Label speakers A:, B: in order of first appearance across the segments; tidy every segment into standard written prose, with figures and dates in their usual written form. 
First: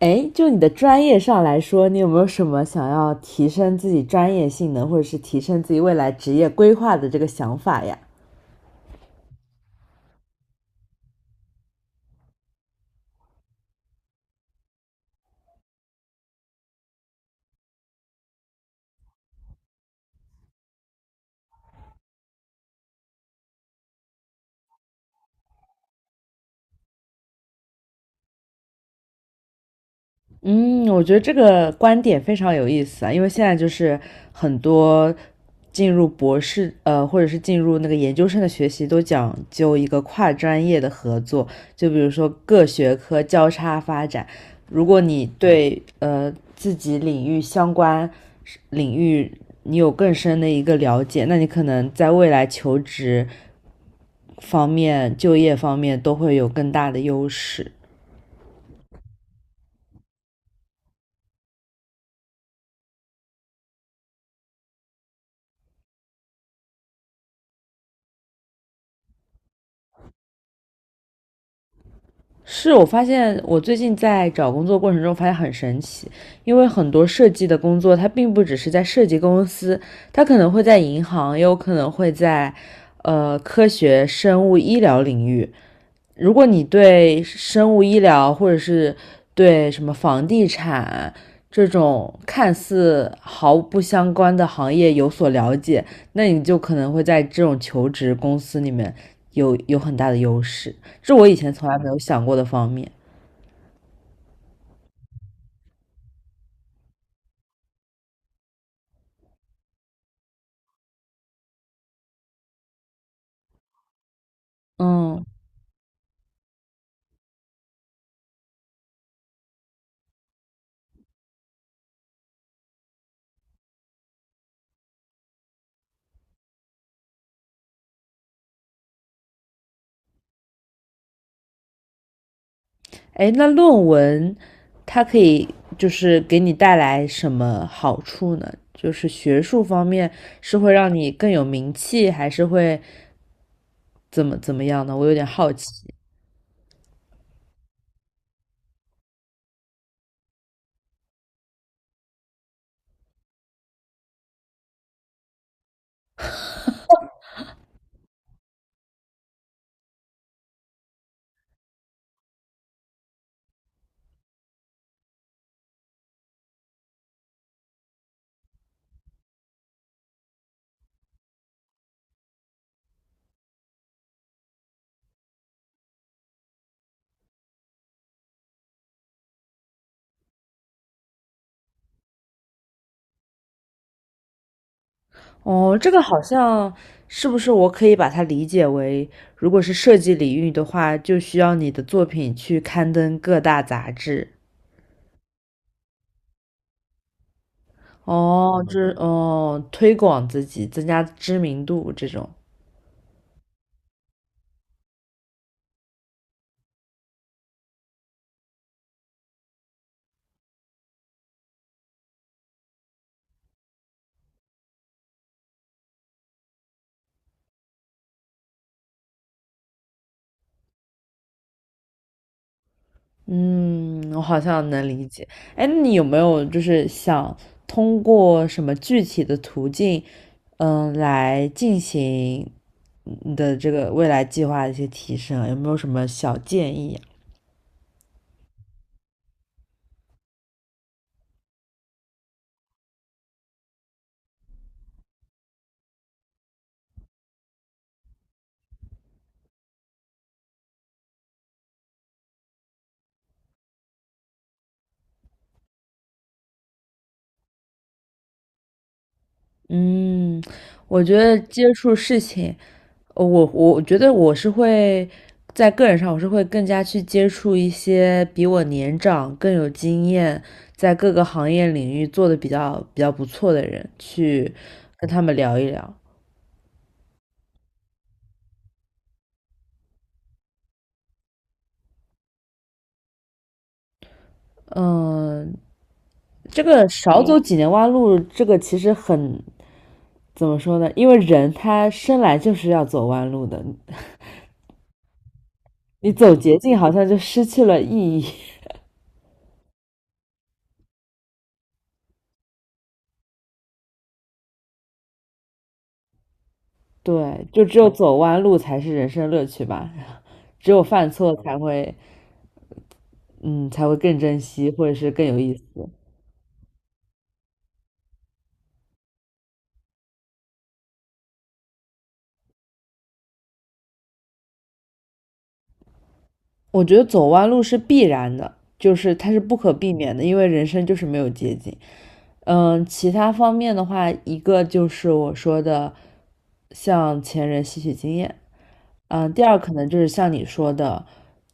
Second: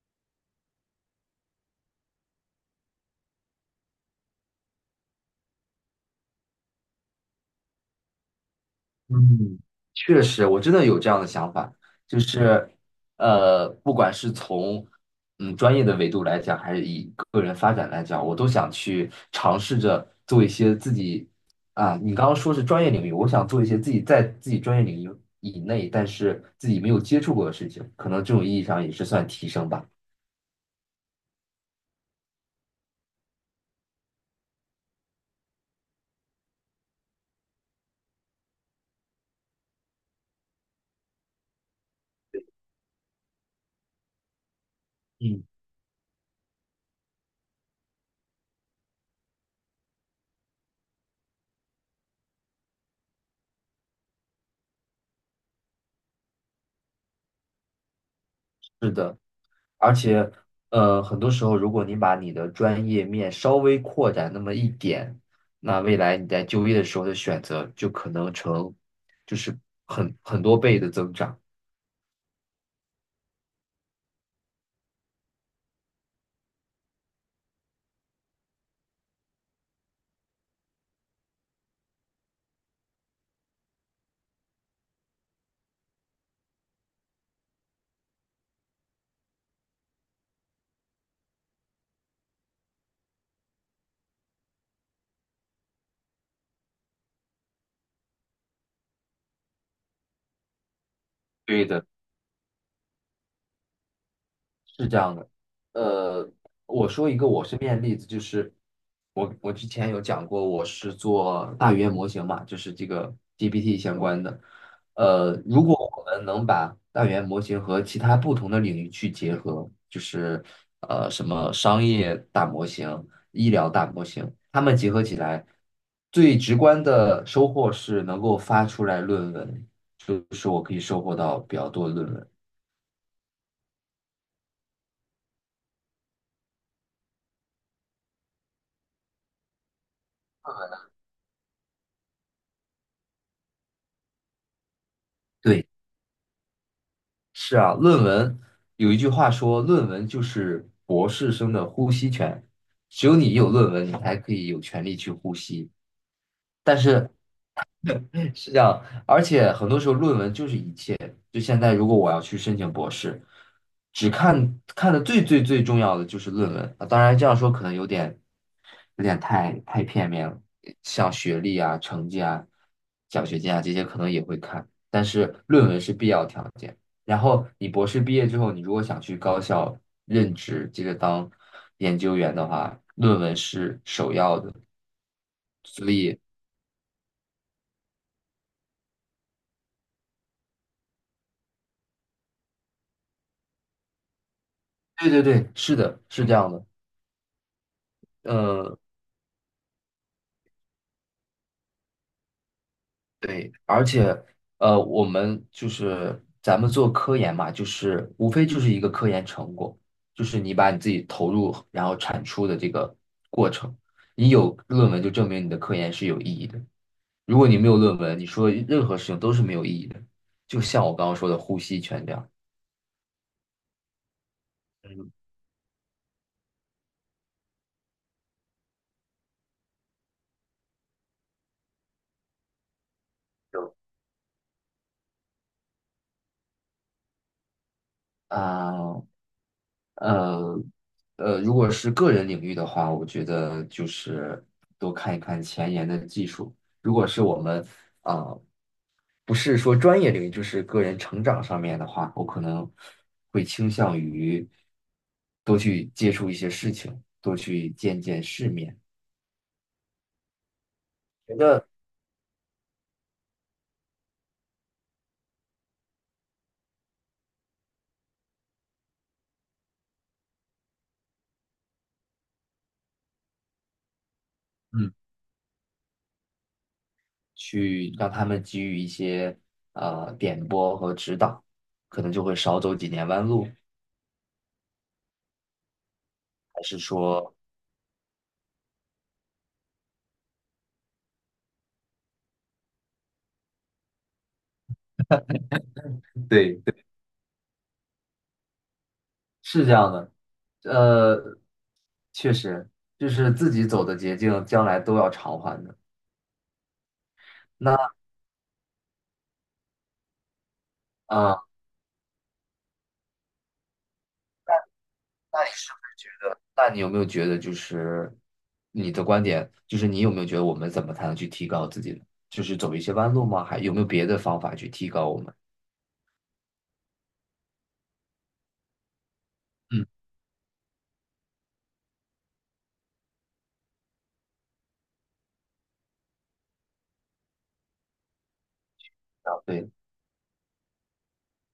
A: 哎，就你的专业上来说，你有没有什么想要提升自己专业性能，或者是提升自己未来职业规划的这个想法呀？
B: 嗯，确实，我真的有这样的想法，就是，不管是从专业的维度来讲，还是以个人发展来讲，我都想去尝试着做一些自己啊，你刚刚说是专业领域，我想做一些自己在自己专业领域以内，但是自己没有接触过的事情，可能这种意义上也是算提升吧。
A: 嗯，我觉得这个观点非常有意思啊，因为现在就是很多进入博士，或者是进入那个研究生的学习，都讲究一个跨专业的合作，就比如说各学科交叉发展。如果你
B: 嗯。
A: 对自己领域相关领域你有更深的一个了解，那你可能在未来求职方面、就业方面都会有更大的优势。
B: 而且，很多时候，如果你把你的专业面稍微扩展那么一点，那未来你在就业的时候的选择就可能成，就是很多倍的增长。
A: 是我发现，我最近在找工作过程中发现很神奇，因为很多设计的工作，它并不只是在设计公司，它可能会在银行，也有可能会在科学、生物、医疗领域。如果你对生物医疗或者是对什么房地产这种看似毫不相关的行业有所了解，那你就可能会在这种求职公司里面有很大的优势，这我以前
B: 对
A: 从来没
B: 的。
A: 有想过的方面。
B: 是这样的，呃，我说一个我身边的例子，就是我之前有讲过，我是做大语言模型嘛，就是这个 GPT 相关的。
A: 嗯，
B: 如果我们能把大语言模型和其他不同的领域去结合，什么商业大模型、医疗大模型，它们结合起来，最直观的收获是能够发出来论文，就是我可以收获到比较多的论文。
A: 哎，那论文它可以就是给你带来什么好处呢？就是学术方面是会让你更有名气，还是会怎么怎么样呢？我有点好奇。
B: 对。是啊，论文有一句话说，论文就是博士生的呼吸权，只有你有论文，你才可以有权利去呼吸。但是是这样，而且很多时候论文就是一切。就现在，如果我要去申请博士，只看的最重要的就是论文啊。当然这样说可能有点太片面了，像学历啊、成绩啊、奖学金啊这些可能也会看，但是论文是必要条件。然后你博士毕业之后，你如果想去高校任职，接着当研究员的话，论文是首要的。
A: 哦，这
B: 所
A: 个
B: 以，
A: 好像是不是我可以把它理解为，如果是设计领域的话，就需要你的作品去刊登各大杂志。
B: 对对对，是的，是这样的。
A: 哦，
B: 嗯、
A: 这哦，推广自己，增加知名度这种。
B: 对，而且我们就是咱们做科研嘛，就是无非就是一个科研成果，就是你把你自己投入然后产出的这个过程，你有论文就证明你的科研是有意义的。如果你没有论文，你说任何事情都是没有意义的。就像我刚刚说的呼吸全这样，
A: 嗯，我好像能理
B: 嗯，
A: 解。哎，那你有没有就是想通过什么具体的途径，嗯，来进行你的
B: 有
A: 这个未来计划的一些提升啊？有没有什么小建议啊
B: 啊、呃如果是个人领域的话，我觉得就是多看一看前沿的技术。如果是我们啊。不是说专业领域，就是个人成长上面的话，我可能会倾向于多去接触一些事情，多去见见世面，
A: 嗯，我觉得接触事情，我觉得我是会在个人上，我是会更加去接触一些比我年长、更有经验，在各个行业领域做的比较不错的人，去
B: 嗯
A: 跟他们聊一聊。
B: 去让他们给予一些点拨和指导，可能就会少走几年弯路。
A: 嗯，
B: 还
A: 这
B: 是
A: 个少
B: 说，
A: 走几年弯路，这个其实很，怎么说呢？因为人他生来就是要走弯路的，你走
B: 对
A: 捷径
B: 对，
A: 好像就失去了意义。
B: 是这样的，呃，确实就是自己走的捷径，将来都要偿还的。
A: 对，就只有
B: 那
A: 走弯路才是人生乐趣吧。只有犯错
B: 啊，
A: 才会，嗯，才会更珍惜，或者是更有意思。
B: 是？那你有没有觉得，就是你的观点，就是你有没有觉得我们怎么才能去提高自己呢？就是走一些弯路吗？还有没有别的方法去提高我们？
A: 我觉得走弯路是必然的，就是它是不可
B: 嗯，
A: 避免的，因为人生就是没有捷径。嗯，其他方面的话，一个就是我说的向前人吸取经验，嗯，
B: 啊，
A: 第二
B: 对，
A: 可能就是像你说的，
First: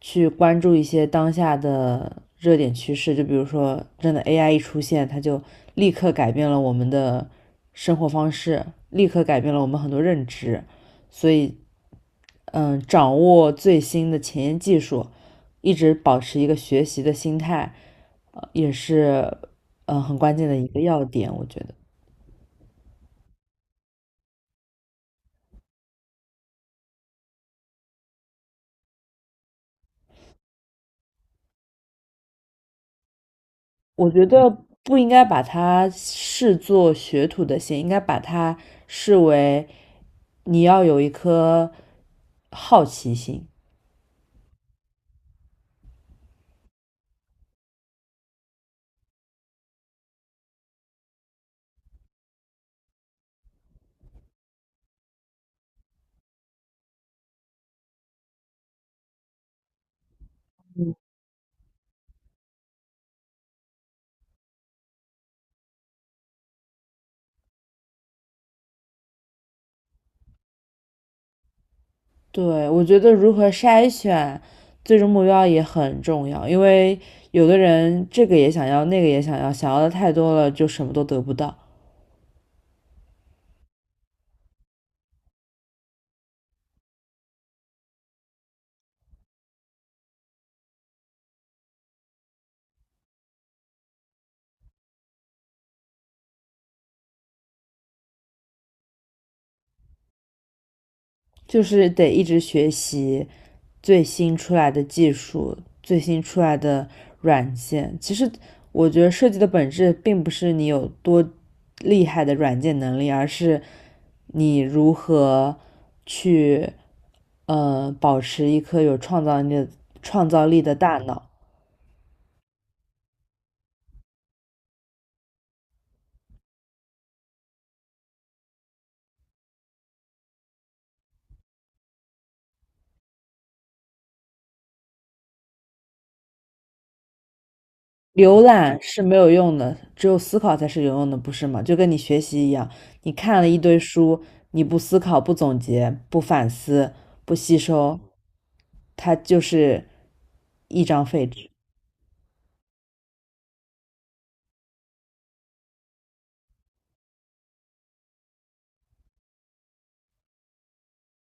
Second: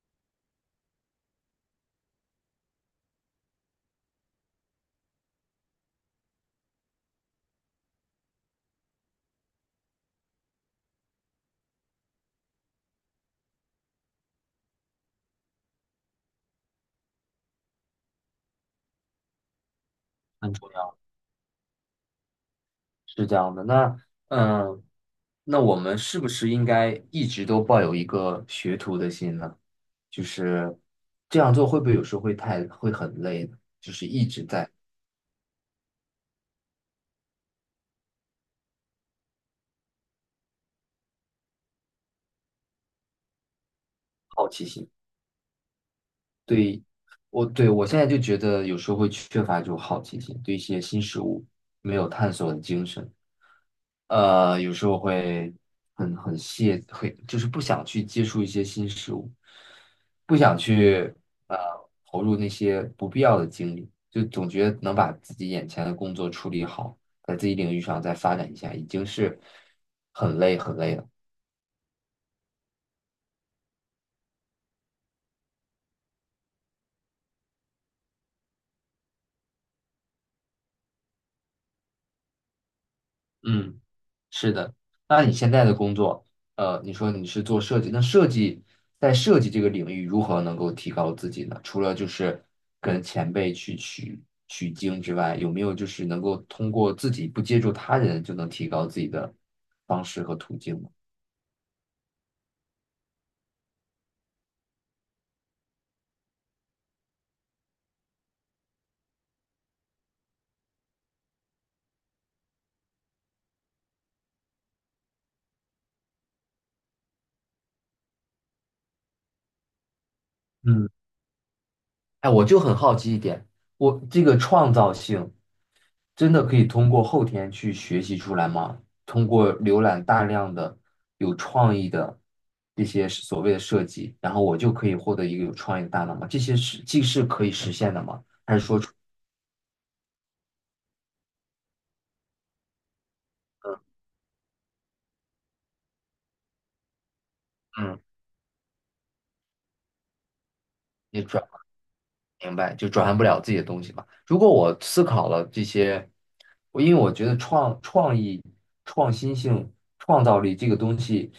A: 去关注一些当下的热点趋势，就比如说真的 AI 一出现，它就立刻改变了我们的生活方式，立刻改变了我们很多认知。所以嗯，掌握最新的前沿技术，一直保持一个学习的心态，也是嗯很关键
B: 很
A: 的一
B: 重
A: 个
B: 要，
A: 要点。我觉得，
B: 是这样的。那，嗯，那我们是不是应该一直都抱有一个学徒的心呢？就是这样做会不会有时候会太会很累呢？就是
A: 我觉
B: 一直
A: 得
B: 在
A: 不应该把它视作学徒的心，应该把它视为你要有一颗好奇心。
B: 好奇心。对，我现在就觉得有时候会缺乏这种好奇心，对一些新事物没有探索的精神。有时候会很懈，会就是不想去接触一些新事物，不想去呃投入那些不必要的精力，就总觉得能把自己眼前的工作处理好，在自己领域上再发展一下，已经是很累了。
A: 对，我觉得如何筛选最终目标也很重要，因为有的人这个也想要，那个也想要，想要的太多了，就什么都得不到。
B: 嗯。是的，那你现在的工作，你说你是做设计，那在设计这个领域如何能够提高自己呢？除了就是跟前辈去取经之外，有没有就是能够通过自己不接触他人就能提高自己的方式和途径呢？
A: 就是得一直学习最新出来的技术、最新出来的软件。其实我觉得设计的本质并不是你有多厉害的软件能力，而是你如何去保持一颗有创造力的创造力的
B: 嗯。
A: 大脑。
B: 哎，我就很好奇一点，我这个创造性。真的可以通过后天去学习出来吗？通过浏览大量的有创意的这些所谓的设计，然后我就可以获得一个有创意的大脑吗？这些是既是可以实现的吗？
A: 浏览是没有用的，只有思考才是有用的，不是吗？就跟你学习一样，你看了一堆书，你不思考、不总结、不反思、不吸收，
B: 嗯。
A: 它就是一张
B: 你
A: 废
B: 转。
A: 纸。
B: 明白，就转换不了自己的东西嘛。如果我思考了这些，因为我觉得创意、创新性、创造力这个东西，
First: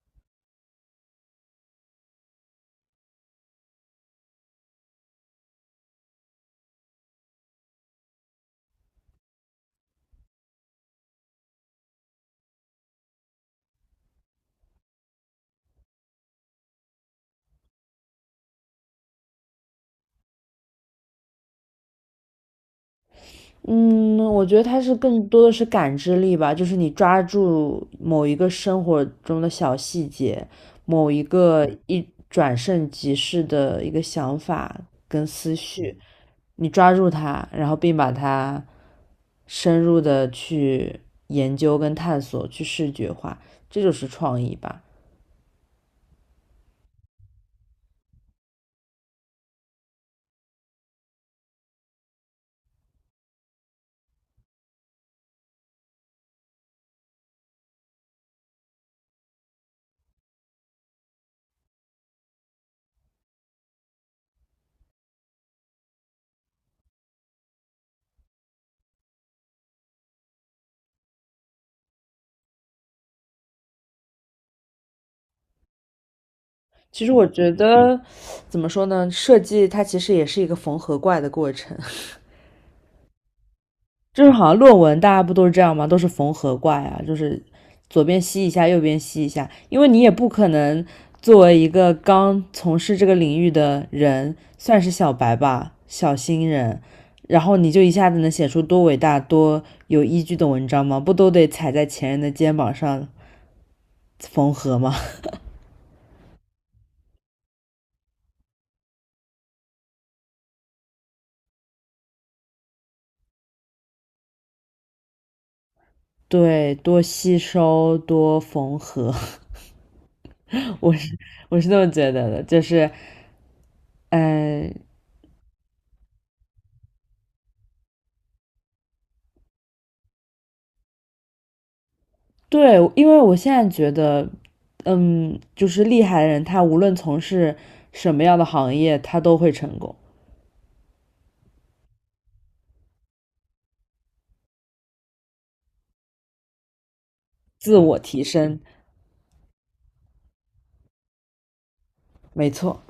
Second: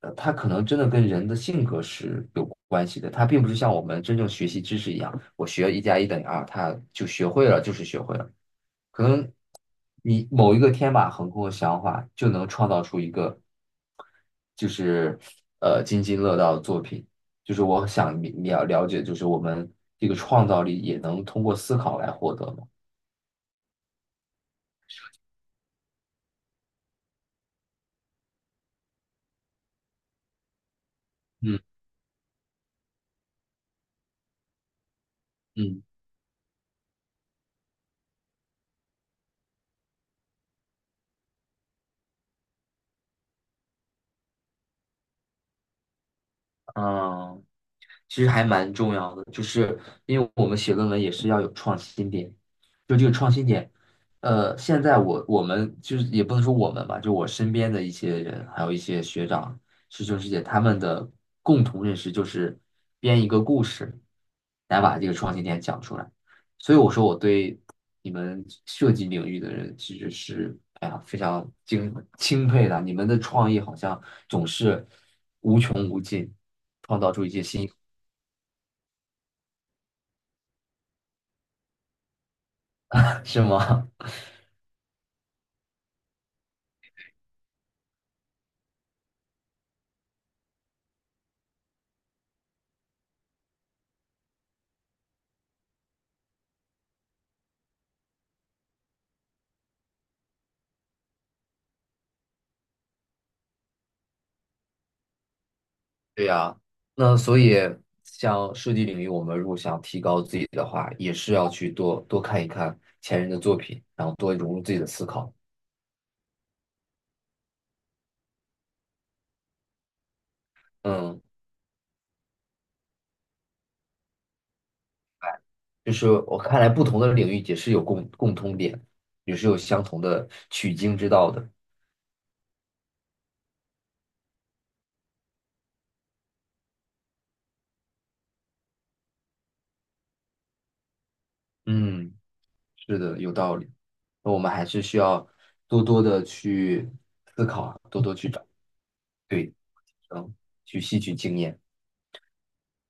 B: 它可能真的跟人的性格是有关系的。它并不是像我们真正学习知识一样，我学一加一等于二，它就学会了就是学会了可能你某一个天马行空的想法，就能创造出一个，就是津津乐道的作品。就是我想了解，就是我们这个创造力也能通过思考来获得嘛。
A: 嗯，我觉得它是更多的是感知力吧，就是你抓住某一个生活中的小细节，某一
B: 嗯
A: 个一转瞬即逝的一个想法跟思
B: 嗯。
A: 绪，你抓住它，然后并把它深入的去研究跟探索，去视觉化，这就是创意吧。
B: 嗯，其实还蛮重要的，就是因为我们写论文也是要有创新点，就这个创新点，现在我们就是也不能说我们吧，就我身边的一些人，还有一些学长、师兄师姐，他们的共同认识就是编一个故事来把这个创新点讲出来，所以我说我对你们设计领域的人其实是哎呀非常钦佩的，你们的创意好像总是无穷无尽，创
A: 其
B: 造
A: 实
B: 出
A: 我
B: 一些
A: 觉
B: 新。
A: 得，怎么说呢？设计它其实也是一个缝合怪的过程，
B: 是吗？
A: 就是好像论文大家不都是这样吗？都是缝合怪呀，就是左边吸一下，右边吸一下，因为你也不可能作为一个刚从事这个领域的人，算是小白吧，小新人，然后你就一下子能写出多伟大、多有依据的文章吗？不都得踩在前人的肩膀上缝合吗？
B: 对呀，那所以像设计领域，我们如果想提高自己的话，也是要去多多看一看前人的作品，然后多融入自己的思考。
A: 对，多吸收，多缝合，我是
B: 嗯，
A: 我是这么觉得的，就是嗯、呃
B: 就是我看来，不同的领域也是有共通点，也是有相同的取经之道的。
A: 对，因为我现在觉得，嗯，就是厉害的人，他无论从事什么样的行业，他都会成功，
B: 嗯，是的，有道理。那我们还是需要多多的去，
A: 自我提升，
B: 对，嗯，去吸取经验。
A: 没错。